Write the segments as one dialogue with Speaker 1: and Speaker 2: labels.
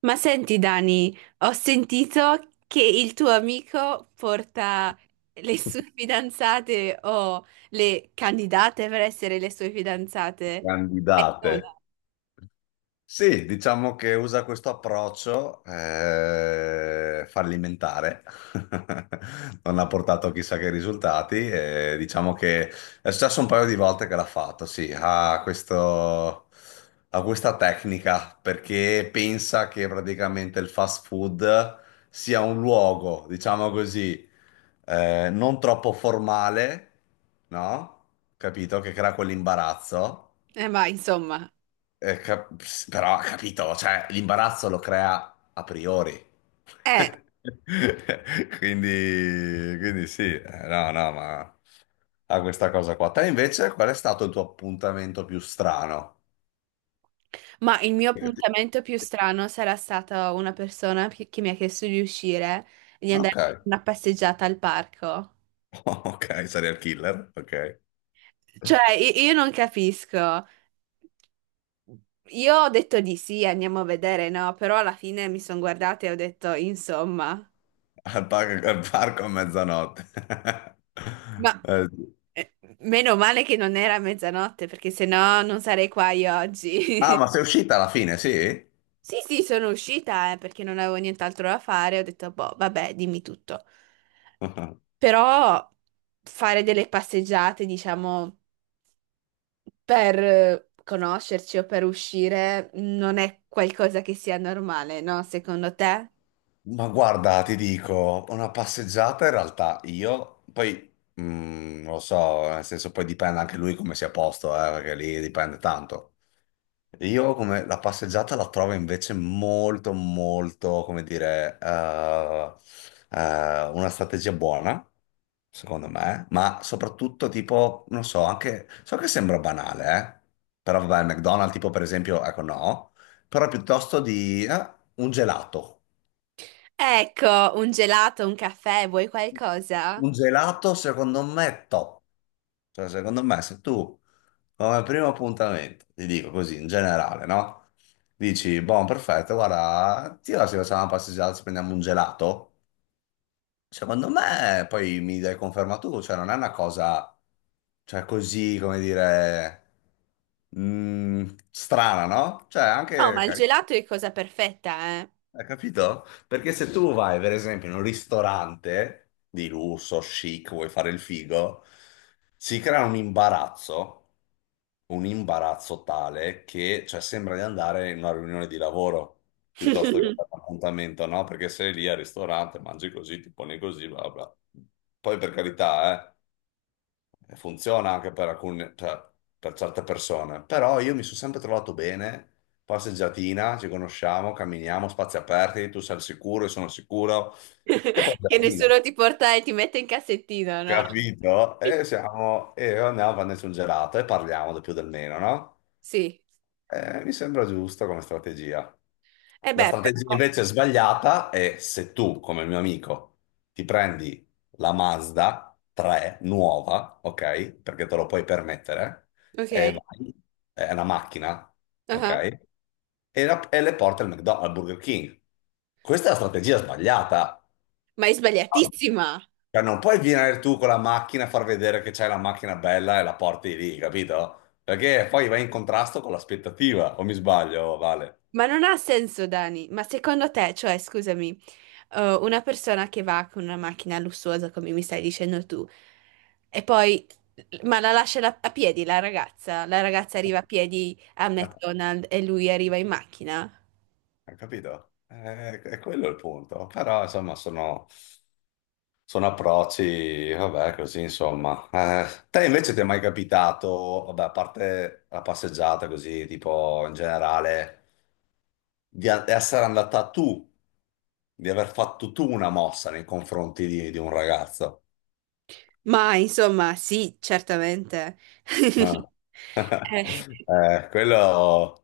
Speaker 1: Ma senti, Dani, ho sentito che il tuo amico porta le sue fidanzate o le candidate per essere le sue fidanzate.
Speaker 2: Candidate.
Speaker 1: No.
Speaker 2: Sì, diciamo che usa questo approccio fallimentare, non ha portato chissà che risultati, e diciamo che è successo un paio di volte che l'ha fatto, sì, ha questo, ha questa tecnica perché pensa che praticamente il fast food sia un luogo, diciamo così, non troppo formale, no? Capito? Che crea quell'imbarazzo
Speaker 1: Ma insomma,
Speaker 2: eh, cap- però, capito, cioè, l'imbarazzo lo crea a priori.
Speaker 1: eh,
Speaker 2: Quindi sì, no, no, ma ha questa cosa qua. Te invece, qual è stato il tuo appuntamento più strano?
Speaker 1: ma il mio
Speaker 2: Che ti-
Speaker 1: appuntamento più strano sarà stata una persona che mi ha chiesto di uscire, di
Speaker 2: Ok,
Speaker 1: andare a una passeggiata al parco.
Speaker 2: ok, serial killer, ok.
Speaker 1: Cioè, io non capisco. Io ho detto di sì, andiamo a vedere, no? Però alla fine mi sono guardata e ho detto, insomma.
Speaker 2: Al parco, a mezzanotte.
Speaker 1: Ma
Speaker 2: Sì.
Speaker 1: meno male che non era mezzanotte, perché sennò non sarei qua io
Speaker 2: Ah,
Speaker 1: oggi.
Speaker 2: ma sei uscita alla fine, sì?
Speaker 1: Sì, sì, sono uscita, perché non avevo nient'altro da fare. Ho detto, boh, vabbè, dimmi tutto. Però fare delle passeggiate, diciamo, per conoscerci o per uscire non è qualcosa che sia normale, no? Secondo te?
Speaker 2: Ma guarda, ti dico, una passeggiata in realtà io, poi mm, non lo so, nel senso poi dipende anche lui come sia a posto, perché lì dipende tanto. Io come la passeggiata la trovo invece molto, molto, come dire, una strategia buona, secondo me, ma soprattutto tipo, non so, anche, so che sembra banale, però vabbè, il McDonald's tipo per esempio, ecco no, però piuttosto di un gelato.
Speaker 1: Ecco, un gelato, un caffè, vuoi qualcosa?
Speaker 2: Un gelato secondo me è top, cioè secondo me se tu come primo appuntamento, ti dico così in generale, no? Dici, buon perfetto, guarda, ti va se facciamo una passeggiata, ci prendiamo un gelato? Secondo me poi mi dai conferma tu, cioè non è una cosa, cioè così, come dire, strana, no? Cioè
Speaker 1: No,
Speaker 2: anche
Speaker 1: ma il
Speaker 2: carina.
Speaker 1: gelato è cosa perfetta, eh.
Speaker 2: Hai capito? Perché se tu vai, per esempio, in un ristorante di lusso, chic, vuoi fare il figo, si crea un imbarazzo tale che, cioè, sembra di andare in una riunione di lavoro piuttosto che a un appuntamento, no? Perché sei lì al ristorante, mangi così, ti poni così, bla bla. Poi per carità, funziona anche per alcune, cioè, per certe persone, però io mi sono sempre trovato bene, passeggiatina, ci conosciamo, camminiamo, spazi aperti, tu sei al sicuro, io sono al sicuro, e poi
Speaker 1: Che
Speaker 2: gelatina,
Speaker 1: nessuno ti porta e ti mette in cassettino, no?
Speaker 2: capito? E andiamo a prenderci un gelato e parliamo del più del meno, no?
Speaker 1: Sì.
Speaker 2: Mi sembra giusta come strategia.
Speaker 1: E
Speaker 2: La
Speaker 1: beh,
Speaker 2: strategia
Speaker 1: però...
Speaker 2: invece sbagliata è se tu, come il mio amico, ti prendi la Mazda 3 nuova, ok? Perché te lo puoi permettere, e
Speaker 1: Ok.
Speaker 2: vai, è una macchina,
Speaker 1: Ah.
Speaker 2: ok? E le porti al McDonald's, al Burger King. Questa è la strategia sbagliata.
Speaker 1: Ma è sbagliatissima!
Speaker 2: Cioè, non puoi venire tu con la macchina a far vedere che c'hai la macchina bella e la porti lì, capito? Perché poi vai in contrasto con l'aspettativa, o mi sbaglio, Vale?
Speaker 1: Ma non ha senso, Dani. Ma secondo te, cioè, scusami, una persona che va con una macchina lussuosa, come mi stai dicendo tu, e poi... Ma la lascia a piedi la ragazza? La ragazza arriva a piedi a McDonald's e lui arriva in macchina?
Speaker 2: Hai capito? È quello il punto. Però, insomma, sono... Sono approcci, vabbè, così insomma. Te invece ti è mai capitato, vabbè, a parte la passeggiata così, tipo in generale, essere andata tu, di aver fatto tu una mossa nei confronti di un ragazzo?
Speaker 1: Ma insomma, sì, certamente.
Speaker 2: No.
Speaker 1: Eh.
Speaker 2: Eh, quello,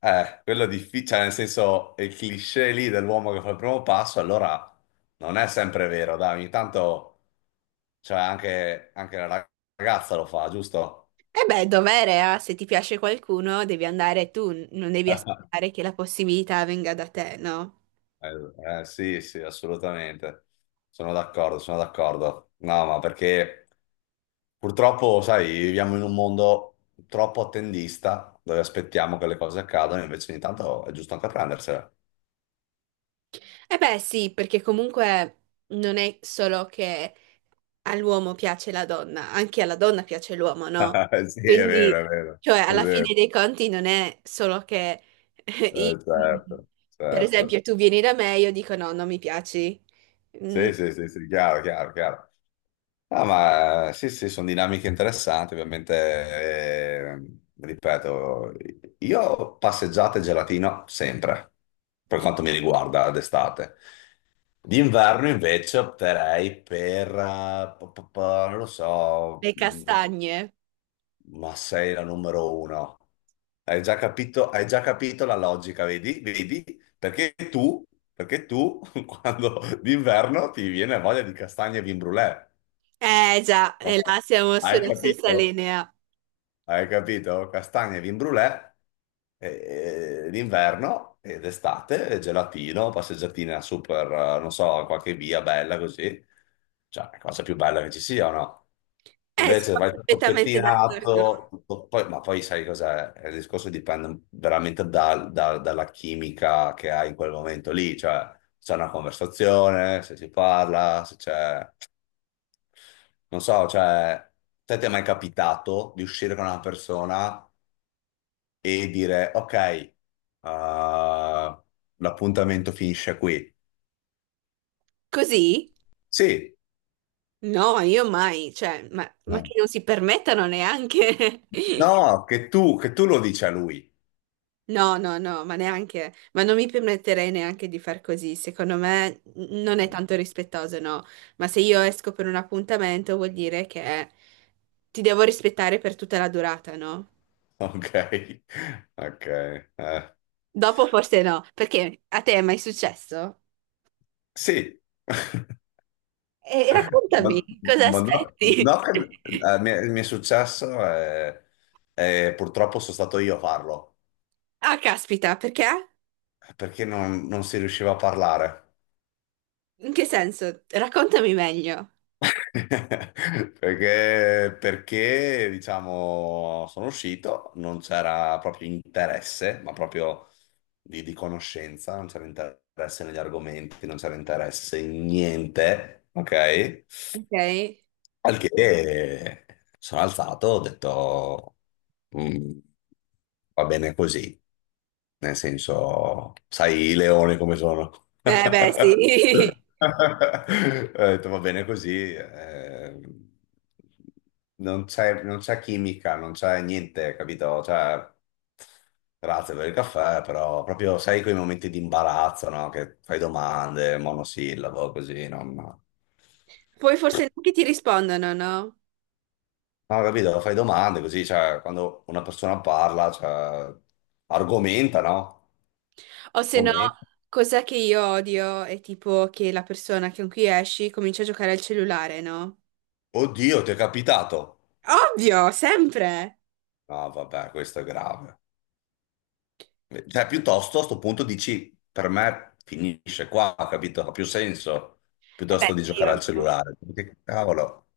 Speaker 2: quello è difficile, cioè, nel senso, il cliché lì dell'uomo che fa il primo passo, allora non è sempre vero, dai, ogni tanto, cioè anche, anche la ragazza lo fa, giusto?
Speaker 1: E beh, dovere, eh? Se ti piace qualcuno, devi andare tu, non devi
Speaker 2: Eh,
Speaker 1: aspettare che la possibilità venga da te, no?
Speaker 2: sì, sì, assolutamente. Sono d'accordo, sono d'accordo. No, ma perché purtroppo, sai, viviamo in un mondo troppo attendista dove aspettiamo che le cose accadano, invece ogni tanto è giusto anche prendersela.
Speaker 1: E beh, sì, perché comunque non è solo che all'uomo piace la donna, anche alla donna piace l'uomo, no?
Speaker 2: Sì, è vero,
Speaker 1: Quindi,
Speaker 2: è vero,
Speaker 1: cioè,
Speaker 2: è
Speaker 1: alla
Speaker 2: vero.
Speaker 1: fine dei conti non è solo che, eh, i-
Speaker 2: Certo,
Speaker 1: per esempio,
Speaker 2: certo.
Speaker 1: tu vieni da me e io dico no, non mi piaci. Mm,
Speaker 2: Sì, sì, sì, sì, chiaro, chiaro, chiaro. Ah, ma sì, sì, sono dinamiche interessanti, ovviamente, ripeto, io passeggiate e gelatino sempre, per quanto mi riguarda d'estate. D'inverno invece opterei per, non lo so,
Speaker 1: le castagne.
Speaker 2: ma sei la numero uno. Hai già capito la logica, vedi? Vedi? Perché tu, perché tu, quando d'inverno ti viene voglia di castagne e vin brûlée.
Speaker 1: Eh già, e
Speaker 2: Oh,
Speaker 1: là siamo
Speaker 2: hai
Speaker 1: sulla stessa
Speaker 2: capito?
Speaker 1: linea.
Speaker 2: Hai capito? Castagne, vin brûlée, d'inverno ed estate, gelatino, passeggiatina super, non so, qualche via bella così. Cioè, la cosa più bella che ci sia o no? Invece
Speaker 1: Sono
Speaker 2: vai tutto
Speaker 1: perfettamente d'accordo.
Speaker 2: pettinato, ma poi sai cos'è? Il discorso dipende veramente dalla chimica che hai in quel momento lì, cioè se c'è una conversazione, se si parla, se c'è... Non so, cioè, te ti è mai capitato di uscire con una persona e dire, ok, l'appuntamento finisce qui?
Speaker 1: Così?
Speaker 2: Sì.
Speaker 1: No, io mai, cioè,
Speaker 2: Eh.
Speaker 1: ma che non si permettano neanche.
Speaker 2: No, che tu lo dici a lui.
Speaker 1: No, no, no, ma neanche, ma non mi permetterei neanche di far così. Secondo me non è
Speaker 2: Mm.
Speaker 1: tanto rispettoso, no. Ma se io esco per un appuntamento vuol dire che ti devo rispettare per tutta la durata, no?
Speaker 2: Ok, ok. Eh.
Speaker 1: Dopo forse no, perché a te è mai successo?
Speaker 2: Sì.
Speaker 1: E raccontami, cosa
Speaker 2: Ma no, no
Speaker 1: aspetti?
Speaker 2: che- mi è successo e purtroppo sono stato io a farlo,
Speaker 1: Ah, caspita, perché?
Speaker 2: perché non si riusciva a parlare.
Speaker 1: In che senso? Raccontami meglio,
Speaker 2: Diciamo, sono uscito, non c'era proprio interesse, ma proprio di conoscenza, non c'era interesse negli argomenti, non c'era interesse in niente, ok?
Speaker 1: ok? Eh
Speaker 2: Al che sono alzato, ho detto, "Mm, va bene così. Nel senso, sai i leoni come sono.
Speaker 1: beh, sì.
Speaker 2: Ho detto, va bene così, non c'è non c'è chimica, non c'è niente, capito? Cioè, grazie per il caffè, però proprio sai quei momenti di imbarazzo, no? Che fai domande, monosillabo, così, no? Ma-
Speaker 1: Poi forse neanche ti rispondono, no?
Speaker 2: No, capito? Fai domande così, cioè, quando una persona parla, cioè, argomenta, no?
Speaker 1: O se no,
Speaker 2: Argomenta.
Speaker 1: cos'è che io odio è tipo che la persona che con cui esci comincia a giocare al cellulare, no?
Speaker 2: Oddio, ti è capitato?
Speaker 1: Ovvio, sempre.
Speaker 2: No, vabbè, questo è grave. Cioè, piuttosto a sto punto dici, per me finisce qua, capito? Ha più senso,
Speaker 1: Eh beh,
Speaker 2: piuttosto di
Speaker 1: sì,
Speaker 2: giocare al
Speaker 1: ovvio.
Speaker 2: cellulare. Che cavolo.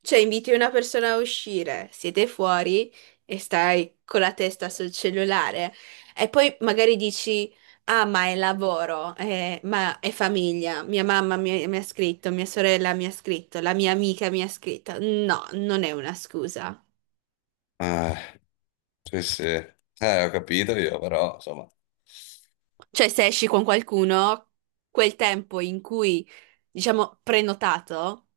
Speaker 1: Cioè, inviti una persona a uscire, siete fuori e stai con la testa sul cellulare e poi magari dici, ah, ma è lavoro, ma è famiglia, mia mamma mi ha scritto, mia sorella mi ha scritto, la mia amica mi ha scritto. No, non è una scusa.
Speaker 2: Eh, sì, sì. Ho capito io, però, insomma.
Speaker 1: Cioè, se esci con qualcuno, quel tempo in cui, diciamo, prenotato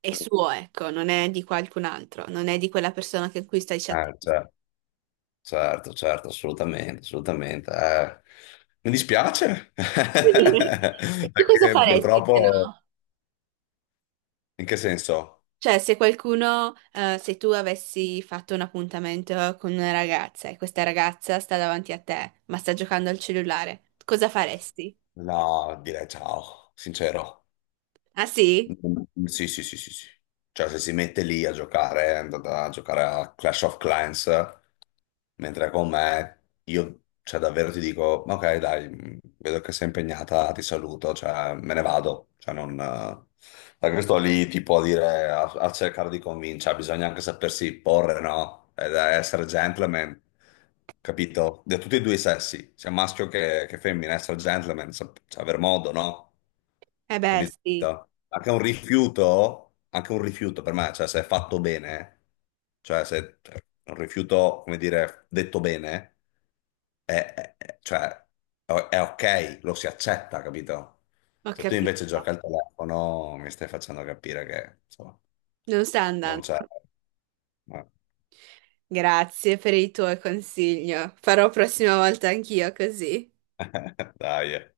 Speaker 1: è suo, ecco, non è di qualcun altro, non è di quella persona con cui stai chattando.
Speaker 2: Cioè, certo, certo, assolutamente, assolutamente. Mi dispiace,
Speaker 1: E tu cosa
Speaker 2: perché
Speaker 1: faresti se no?
Speaker 2: purtroppo, in che senso?
Speaker 1: Cioè, se qualcuno, se tu avessi fatto un appuntamento con una ragazza e questa ragazza sta davanti a te, ma sta giocando al cellulare, cosa faresti?
Speaker 2: No, direi ciao, sincero.
Speaker 1: Ah sì?
Speaker 2: Mm, sì, sì, sì, sì, sì. Cioè, se si mette lì a giocare, è andata a giocare a Clash of Clans, mentre con me, io, cioè, davvero ti dico, ok, dai, vedo che sei impegnata, ti saluto, cioè, me ne vado. Cioè, non... perché sto lì, tipo, a dire, a cercare di convincere, cioè, bisogna anche sapersi porre, no? Ed essere gentleman, capito? Da tutti e due i sessi, sia maschio che femmina, essere gentleman, cioè, aver modo, no?
Speaker 1: Eh beh,
Speaker 2: Capito?
Speaker 1: sì,
Speaker 2: Anche un rifiuto per me, cioè se è fatto bene, cioè se cioè, un rifiuto, come dire, detto bene, cioè, è ok, lo si accetta, capito?
Speaker 1: ho
Speaker 2: Se tu
Speaker 1: capito.
Speaker 2: invece giochi al telefono, mi stai facendo capire che, insomma,
Speaker 1: Non sta
Speaker 2: non
Speaker 1: andando.
Speaker 2: c'è... no.
Speaker 1: Grazie per il tuo consiglio. Farò prossima volta anch'io così.
Speaker 2: Dai.